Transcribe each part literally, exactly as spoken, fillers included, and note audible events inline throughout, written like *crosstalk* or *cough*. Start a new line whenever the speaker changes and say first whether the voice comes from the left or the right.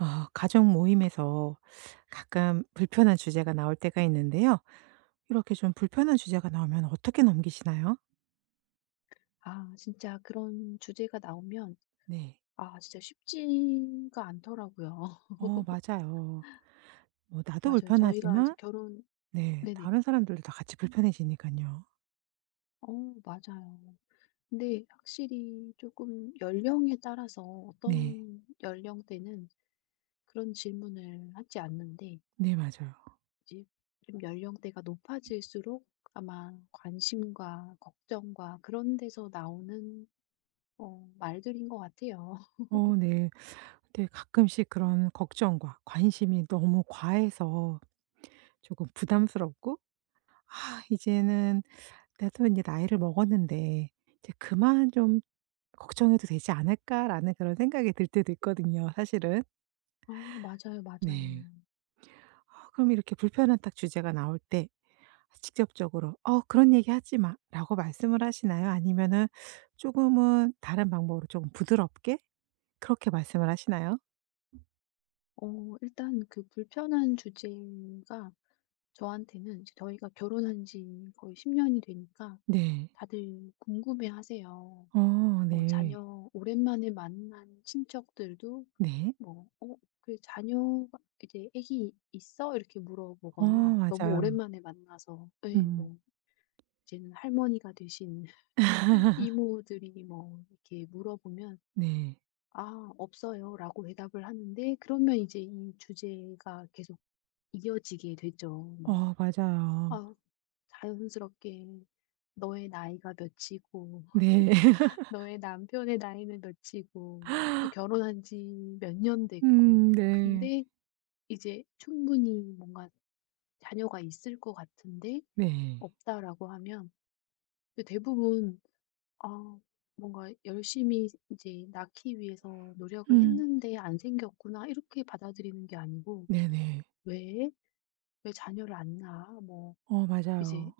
right: 어, 가족 모임에서 가끔 불편한 주제가 나올 때가 있는데요. 이렇게 좀 불편한 주제가 나오면 어떻게 넘기시나요?
left: 아 진짜 그런 주제가 나오면
right: 네.
left: 아 진짜 쉽지가 않더라고요.
right: 어, 맞아요. 뭐,
left: *laughs*
right: 나도
left: 맞아요. 저희가 이제
right: 불편하지만,
left: 결혼.
right: 네.
left: 네네.
right: 다른 사람들도 다 같이 불편해지니까요.
left: 어 맞아요. 근데 확실히 조금 연령에 따라서
right: 네.
left: 어떤 연령대는 그런 질문을 하지 않는데
right: 네, 맞아요.
left: 이제 좀 연령대가 높아질수록 아마 관심과 걱정과 그런 데서 나오는 어 말들인 것 같아요. *laughs*
right: 어, 네. 근데 가끔씩 그런 걱정과 관심이 너무 과해서 조금 부담스럽고, 아, 이제는 나도 이제 나이를 먹었는데, 이제 그만 좀 '걱정해도 되지 않을까?'라는 그런 생각이 들 때도 있거든요 사실은.
left: 아 맞아요, 맞아요.
right: 네. 아 그럼 이렇게 불편한 딱 주제가 나올 때 직접적으로 "어 그런 얘기 하지 마." 라고 말씀을 하시나요? 아니면은 조금은 다른 방법으로 조금 부드럽게 그렇게 말씀을 하시나요?
left: 어 일단 그 불편한 주제가 저한테는 이제 저희가 결혼한 지 거의 십 년이 되니까
right: 네.
left: 다들 궁금해하세요.
right: 어
left: 뭐
right: 네.
left: 자녀 오랜만에 만난 친척들도
right: 네.
left: 뭐 "어 그 자녀가 이제 애기 있어?" 이렇게
right: 어
left: 물어보거나, 너무
right: 맞아요.
left: 오랜만에 만나서 예
right: 음.
left: 뭐 이제는 할머니가 되신 *laughs*
right: *laughs*
left: 이모들이 뭐 이렇게 물어보면
right: 네.
left: "아 없어요."라고 대답을 하는데, 그러면 이제 이 주제가 계속 이어지게 되죠. 뭐
right: 어 맞아요.
left: 아 자연스럽게 너의 나이가 몇이고
right: 네. *laughs*
left: *laughs* 너의 남편의 나이는 몇이고, 또 결혼한 지 몇 년 됐고,
right: 음 네.
left: 근데 이제 충분히 뭔가 자녀가 있을 것 같은데
right: 네.
left: 없다라고 하면, 근데 대부분 아 뭔가 열심히 이제 낳기 위해서 노력을
right: 음.
left: 했는데 안 생겼구나 이렇게 받아들이는 게 아니고
right: 네네.
left: 왜? 왜 자녀를 안 낳아? 뭐
right: 어
left: 이제
right: 맞아요.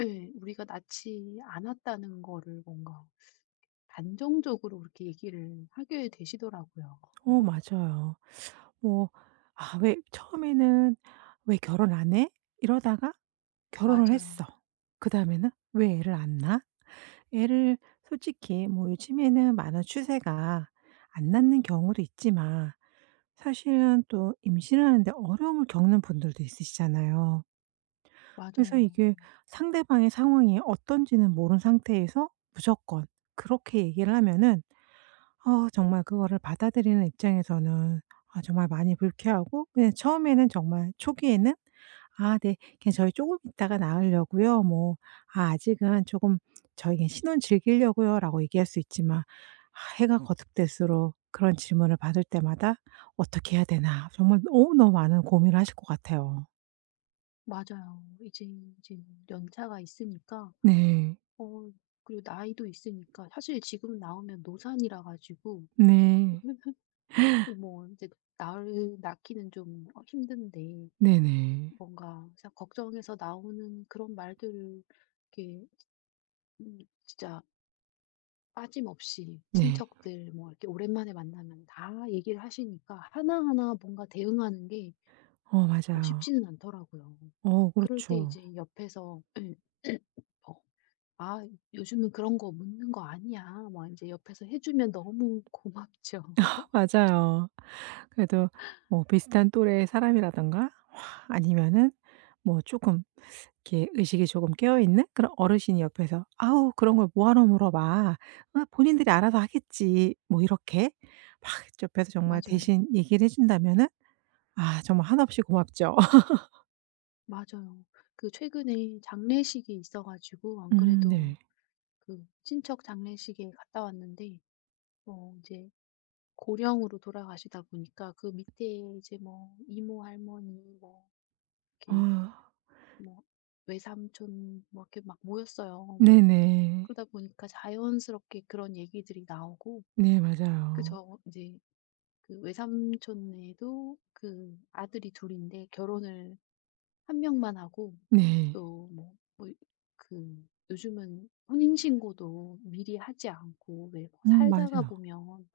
left: 예, 우리가 낳지 않았다는 거를 뭔가 단정적으로 그렇게 얘기를 하게 되시더라고요.
right: 어
left: *laughs*
right: 맞아요. 뭐, 아 왜 처음에는 '왜 결혼 안 해?' 이러다가 결혼을
left: 맞아요.
right: 했어. 그다음에는 '왜 애를 안 낳아?' 애를 솔직히 뭐 요즘에는 많은 추세가 안 낳는 경우도 있지만 사실은 또 임신하는데 어려움을 겪는 분들도 있으시잖아요. 그래서
left: 맞아요.
right: 이게 상대방의 상황이 어떤지는 모른 상태에서 무조건 그렇게 얘기를 하면은 어 정말 그거를 받아들이는 입장에서는 아 정말 많이 불쾌하고 그냥 처음에는 정말 초기에는 '아 네. 그냥 저희 조금 있다가 나으려고요.' 뭐 '아 아직은 조금 저희 그냥 신혼 즐기려고요.'라고 얘기할 수 있지만 아 해가 거듭될수록 그런 질문을 받을 때마다 '어떻게 해야 되나.' 정말 너무너무 많은 고민을 하실 것 같아요.
left: 맞아요. 이제 이제 연차가 있으니까
right: 네.
left: 어 그리고 나이도 있으니까 사실 지금 나오면 노산이라 가지고
right: 네.
left: 뭐 이제낳 낳기는 좀 어 힘든데
right: 네네.
left: 뭔가 진짜 걱정해서 나오는 그런 말들을 이렇게 음 진짜 빠짐없이
right: 네.
left: 친척들 뭐 이렇게 오랜만에 만나면 다 얘기를 하시니까 하나하나 뭔가 대응하는 게
right: 어
left: 어
right: 맞아요.
left: 쉽지는 않더라고요.
right: 어
left: 그럴 때
right: 그렇죠.
left: 이제 옆에서 *clears throat* 어 "아 요즘은 그런 거 묻는 거 아니야." 막 이제 옆에서 해 주면 너무 고맙죠. *laughs*
right: *laughs* 맞아요. 그래도 뭐 비슷한 또래의 사람이라든가 아니면은 뭐 조금 이렇게 의식이 조금 깨어 있는 그런 어르신이 옆에서 "아우 그런 걸 뭐하러 물어봐. 아 본인들이 알아서 하겠지." 뭐 이렇게 막 옆에서 정말
left: 맞아요.
right: 대신 얘기를 해 준다면은 아 정말 한없이 고맙죠. *laughs*
left: 맞아요. 그 최근에 장례식이 있어 가지고 안
right: 음
left: 그래도
right: 네.
left: 그 친척 장례식에 갔다 왔는데 어이제 고령으로 돌아가시다 보니까 그 밑에 이제 뭐 이모, 할머니 뭐 이렇게
right: 아
left: 뭐 외삼촌 뭐 이렇게 막 모였어요.
right: 네네.
left: 그러다 보니까 자연스럽게 그런 얘기들이 나오고
right: 네
left: 그
right: 맞아요.
left: 저 이제 그 외삼촌네도 그 아들이 둘인데 결혼을 한 명만 하고,
right: 네.
left: 또 뭐 뭐 그 요즘은 혼인신고도 미리 하지 않고 왜뭐
right: 음
left: 살다가
right: 맞아요.
left: 보면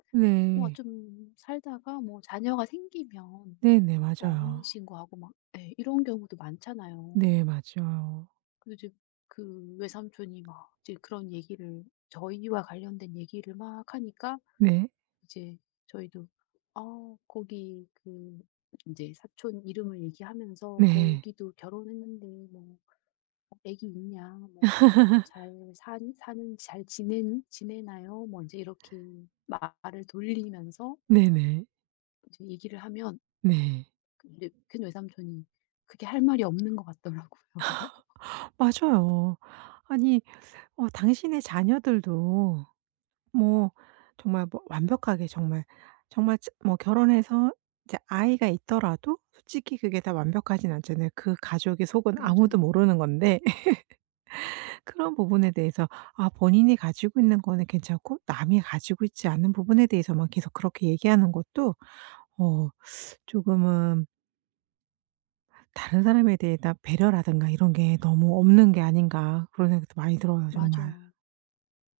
left: 뭐
right: 네.
left: 좀 살다가 뭐 자녀가 생기면
right: 네네.
left: 어 혼인
right: 맞아요.
left: 신고하고 막 예 이런 경우도 많잖아요.
right: 네 맞아요.
left: 그래서 이제 그 외삼촌이 막 이제 그런 얘기를, 저희와 관련된 얘기를 막 하니까
right: 네.
left: 이제 저희도 "아 거기 그" 이제 사촌 이름을 얘기하면서
right: 네.
left: "거기도 결혼했는데 뭐 애기 있냐? 뭐 잘 사니? 사는 잘 지내니? 지내나요?" 뭐 인제 이렇게 말을 돌리면서
right: 네네.
left: 이제 얘기를 하면
right: 네.
left: 그 이제 큰 외삼촌이 그게 할 말이 없는 것 같더라고요.
right: 맞아요. 아니, 어 당신의 자녀들도 뭐 정말 뭐 완벽하게 정말 정말 츠 뭐 결혼해서 이제 아이가 있더라도 솔직히 그게 다 완벽하진 않잖아요. 그 가족의 속은 아무도
left: 맞아요.
right: 모르는 건데 *laughs* 그런 부분에 대해서 아 본인이 가지고 있는 거는 괜찮고 남이 가지고 있지 않은 부분에 대해서만 계속 그렇게 얘기하는 것도 어 조금은 다른 사람에 대해 배려라든가 이런 게 너무 없는 게 아닌가 그런 생각도 많이 들어요 정말.
left: 맞아요.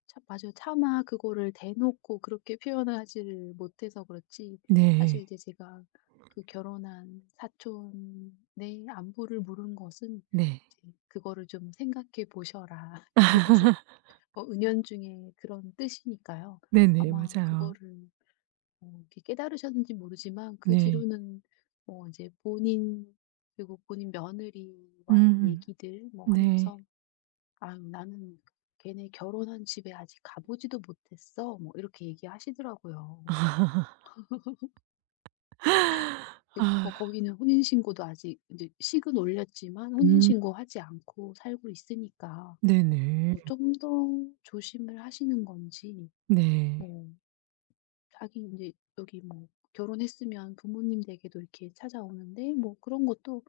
left: 참 맞아요. 차마 그거를 대놓고 그렇게 표현을 하지를 못해서 그렇지,
right: 네.
left: 사실 이제 제가 그 결혼한 사촌의 안부를 물은 것은
right: 네.
left: 이제 "그거를 좀 생각해 보셔라." *laughs* 이제
right: *laughs*
left: 사실 어 은연중에 그런 뜻이니까요.
right: 네네.
left: 아마
right: 맞아요.
left: 그거를 어 이렇게 깨달으셨는지 모르지만, 그
right: 네.
left: 뒤로는 어, 이제 본인, 그리고 본인 며느리와의
right: 음.
left: 얘기들 뭐
right: 네.
left: 하면서 "아유 나는 걔네 결혼한 집에 아직 가 보지도 못했어." 뭐 이렇게 얘기하시더라고요.
right: *laughs*
left: 근데
right: 아.
left: 뭐 거기는 혼인 신고도 아직 이제 식은 올렸지만 혼인
right: 음.
left: 신고하지 않고 살고 있으니까
right: 네네.
left: 뭐 좀 더 조심을 하시는 건지
right: 네.
left: 뭐 자기 이제 여기 뭐 결혼했으면 부모님 댁에도 이렇게 찾아오는데 뭐 그런 것도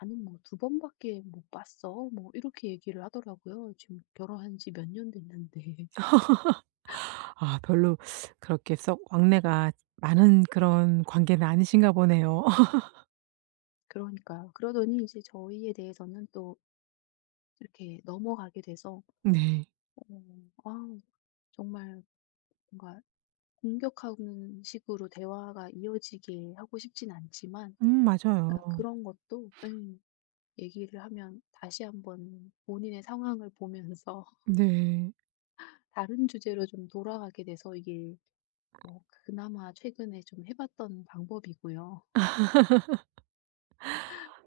left: "나는 뭐 두 번밖에 못 봤어." 뭐 이렇게 얘기를 하더라고요. 지금 결혼한 지 몇 년 됐는데.
right: 아 별로 그렇게 썩 왕래가 많은 그런 관계는 아니신가 보네요. *laughs*
left: 그러니까요. 그러더니 이제 저희에 대해서는 또 이렇게 넘어가게 돼서
right: 네.
left: 어, 아 정말 뭔가 공격하는 식으로 대화가 이어지게 하고 싶진 않지만,
right: 음 맞아요.
left: 약간 그런 것도 음, 얘기를 하면 다시 한번 본인의 상황을 보면서 *laughs*
right: 네.
left: 다른 주제로 좀 돌아가게 돼서 이게 뭐 그나마 최근에 좀 해 봤던 방법이고요.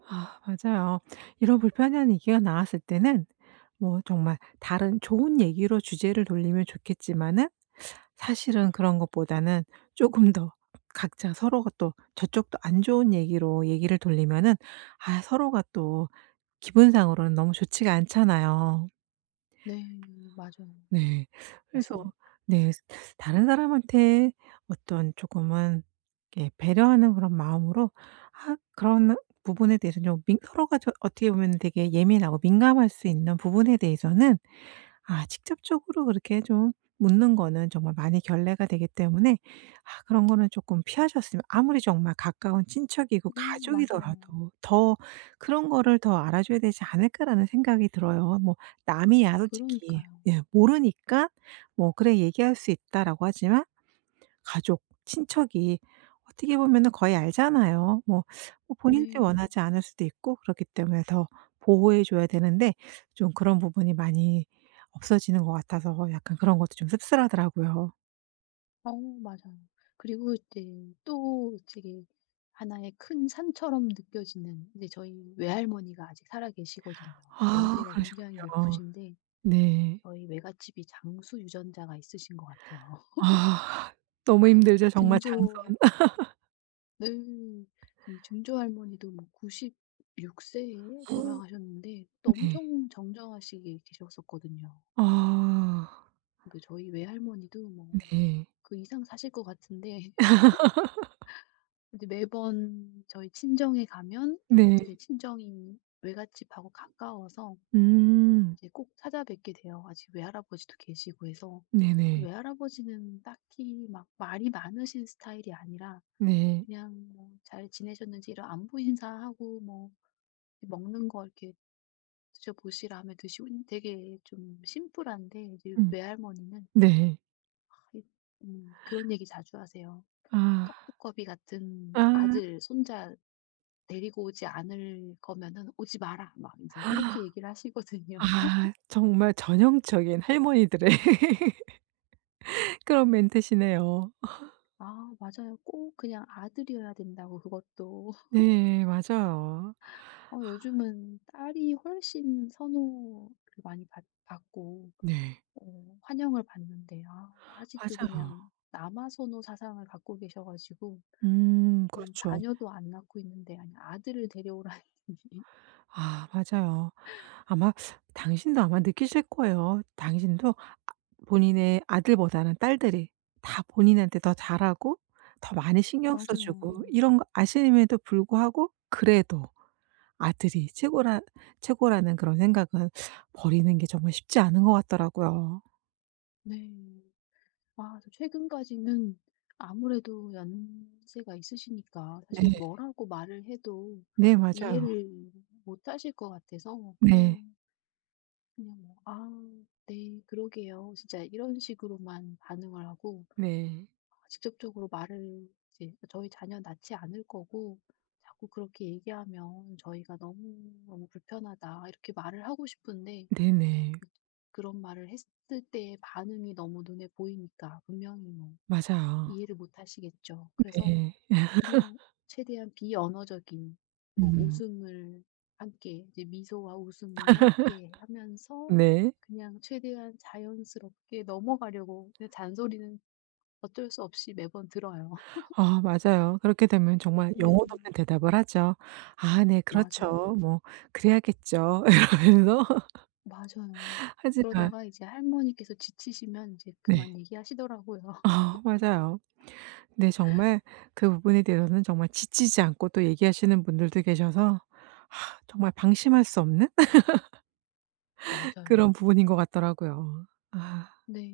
right: 아 맞아요. 이런 불편한 얘기가 나왔을 때는 뭐 정말 다른 좋은 얘기로 주제를 돌리면 좋겠지만은 사실은 그런 것보다는 조금 더 각자 서로가 또 저쪽도 안 좋은 얘기로 얘기를 돌리면은 아 서로가 또 기분상으로는 너무 좋지가 않잖아요.
left: 네. 맞아요.
right: 네. 그래서
left: 맞습니다.
right: 네 다른 사람한테 어떤 조금은 이렇게 배려하는 그런 마음으로 아 그런 부분에 대해서 좀 민 서로가 저 어떻게 보면 되게 예민하고 민감할 수 있는 부분에 대해서는 아 직접적으로 그렇게 좀 묻는 거는 정말 많이 결례가 되기 때문에 아 그런 거는 조금 피하셨으면 아무리 정말 가까운 친척이고
left: 네. 맞아요.
right: 가족이더라도 더 그런 거를 더 알아줘야 되지 않을까라는 생각이 들어요. 뭐 남이야 솔직히
left: 그러니까요.
right: 예 모르니까 뭐 "그래 얘기할 수 있다."라고 하지만 가족, 친척이 어떻게 보면은 거의 알잖아요. 뭐 뭐 본인들이
left: 네.
right: 원하지 않을 수도 있고 그렇기 때문에 더 보호해 줘야 되는데 좀 그런 부분이 많이 없어지는 것 같아서 약간 그런 것도 좀 씁쓸하더라고요.
left: 어 맞아요. 그리고 이제 또 되게 하나의 큰 산처럼 느껴지는 이제 저희 외할머니가 아직 살아계시거든요.
right: 아,
left: 연세가 굉장히
right: 그러시군요.
left: 높으신데
right: 네.
left: 저희 외갓집이 장수 유전자가 있으신 것 같아요. *laughs*
right: 아 너무 힘들죠 정말
left: 증조.
right: 장
left: 네. 음 증조 할머니도 뭐 구십육 세에
right: 선
left: 돌아가셨는데 또
right: *laughs* 네.
left: 엄청 정정하시게 계셨었거든요.
right: 아
left: 근데 저희 외할머니도 뭐
right: 네.
left: 그 이상 사실 것 같은데 이제 매번 저희 친정에 가면
right: 네.
left: 이제 친정이 외갓집하고 가까워서
right: 음.
left: 이제 꼭 찾아뵙게 돼요. 아직 외할아버지도 계시고 해서.
right: 네네.
left: 외할아버지는 딱히 막 말이 많으신 스타일이 아니라
right: 네.
left: 그냥 뭐 잘 지내셨는지 이런 안부 인사하고 뭐 먹는 거 이렇게 드셔보시라 하면 드시고 되게 좀 심플한데 이제
right: 음.
left: 외할머니는
right: 네.
left: 아, 이- 음, 그런 얘기 자주 하세요.
right: 아.
left: 떡두꺼비 같은 아들, 손자 데리고 오지 않을 거면은 "오지 마라." 막 인제
right: 아.
left: 이렇게 얘기를 하시거든요. *laughs*
right: 아 정말 전형적인 할머니들의 *laughs* 그런 멘트시네요.
left: 아 맞아요. 꼭 그냥 아들이어야 된다고 그것도.
right: 네 맞아요.
left: 어 요즘은 딸이 훨씬 선호를 많이 받 받고
right: 네
left: 어 환영을 받는데 아 아직도
right: 맞아요.
left: 그냥 남아선호 사상을 갖고 계셔 가지고
right: 음
left: 지금
right: 그렇죠.
left: 자녀도 안 낳고 있는데, 아니 아들을 데려오라니. *laughs*
right: 아 맞아요. 아마 당신도 아마 느끼실 거예요. 당신도 본인의 아들보다는 딸들이 다 본인한테 더 잘하고 더 많이 신경 써
left: 맞아요.
right: 주고 이런 거 아심에도 불구하고 그래도 아들이 최고라 최고라는 그런 생각은 버리는 게 정말 쉽지 않은 것 같더라고요.
left: 네. 아 저 최근까지는 아무래도 연세가 있으시니까
right: 네.
left: 사실 뭐라고 말을 해도
right: 네 맞아요.
left: 이해를 못 하실 것 같아서
right: 네.
left: 그냥 그냥 뭐 "아 네 그러게요." 진짜 이런 식으로만 반응을 하고,
right: 네.
left: 직접적으로 말을 이제 저희 자녀 낳지 않을 거고, 자꾸 그렇게 얘기하면 "저희가 너무너무 불편하다." 이렇게 말을 하고 싶은데
right: 네네.
left: 그런 말을 했을 때의 반응이 너무 눈에 보이니까 분명히 뭐
right: 맞아요.
left: 이해를 못 하시겠죠. 그래서
right: 네.
left: 그냥 최대한 비언어적인 뭐
right: 음.
left: 웃음을 함께 이제 미소와 웃음을 함께 하면서
right: 네.
left: 그냥 최대한 자연스럽게 넘어가려고, 그냥 잔소리는 어쩔 수 없이 매번 들어요.
right: 아 맞아요. 그렇게 되면 정말
left: *laughs* 네.
right: 영혼 없는 대답을 하죠. "아 네. 그렇죠.
left: 맞아요.
right: 뭐 그래야겠죠." *laughs* 이러면서
left: 맞아요.
right: 하지만
left: 그러다가 이제 할머니께서 지치시면 이제
right: 네.
left: 그만 얘기하시더라고요. *laughs*
right: 아 맞아요. 네 정말 그 부분에 대해서는 정말 지치지 않고 또 얘기하시는 분들도 계셔서 아 정말 방심할 수 없는 *laughs*
left: 맞아요.
right: 그런 부분인 것 같더라고요. 아
left: 네.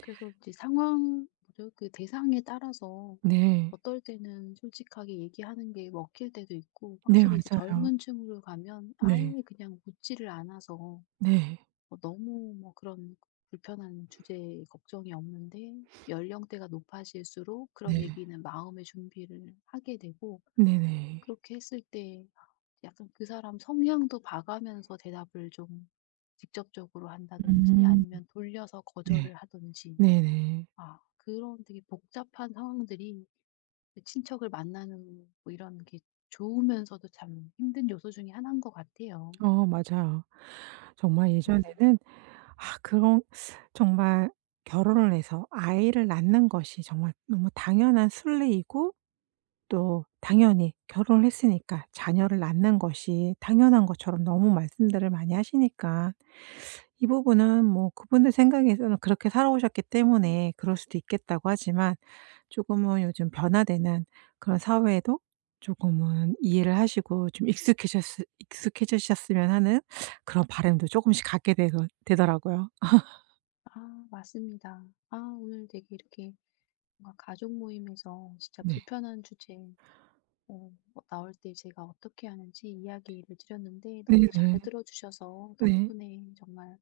left: 그래서 이제 상황 뭐죠? 그 대상에 따라서
right: 네.
left: 어떨 때는 솔직하게 얘기하는 게 먹힐 때도 있고,
right: 네
left: 확실히 이제
right: 맞아요.
left: 젊은 층으로 가면 아예
right: 네.
left: 그냥 묻지를 않아서 뭐
right: 네.
left: 너무 뭐 그런 불편한 주제에 걱정이 없는데 연령대가 높아질수록 그런
right: 네.
left: 얘기는 마음의 준비를 하게 되고,
right: 네네.
left: 그렇게 했을 때 약간 그 사람 성향도 봐가면서 대답을 좀 직접적으로 한다든지
right: 음.
left: 아니면 돌려서
right: 네.
left: 거절을 하든지,
right: 네네.
left: 아 그런 되게 복잡한 상황들이 친척을 만나는 뭐 이런 게 좋으면서도 참 힘든 요소 중에 하나인 것 같아요.
right: 어 맞아요. 정말
left: 네.
right: 예전에는 아 그런 정말 결혼을 해서 아이를 낳는 것이 정말 너무 당연한 순리이고 또 당연히 결혼을 했으니까 자녀를 낳는 것이 당연한 것처럼 너무 말씀들을 많이 하시니까 이 부분은 뭐 그분들 생각에서는 그렇게 살아오셨기 때문에 그럴 수도 있겠다고 하지만 조금은 요즘 변화되는 그런 사회에도 조금은 이해를 하시고 좀 익숙해졌으 익숙해지셨으면 하는 그런 바람도 조금씩 갖게 되 되더라고요.
left: 아 맞습니다. 아 오늘 되게 이렇게 뭔가 가족 모임에서 진짜
right: 네.
left: 불편한 주제 어 뭐 나올 때 제가 어떻게 하는지 이야기를 드렸는데 너무
right: 네네.
left: 잘 들어주셔서
right: 네.
left: 덕분에 정말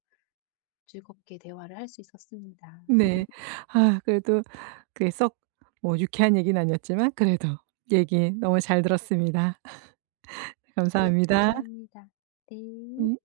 left: 즐겁게 대화를 할 수 있었습니다.
right: 네. 아 그래도 그게 썩뭐 유쾌한 얘기는 아니었지만 그래도 얘기 너무 잘 들었습니다. *laughs*
left: 네
right: 감사합니다.
left: 감사합니다. 네.
right: 음.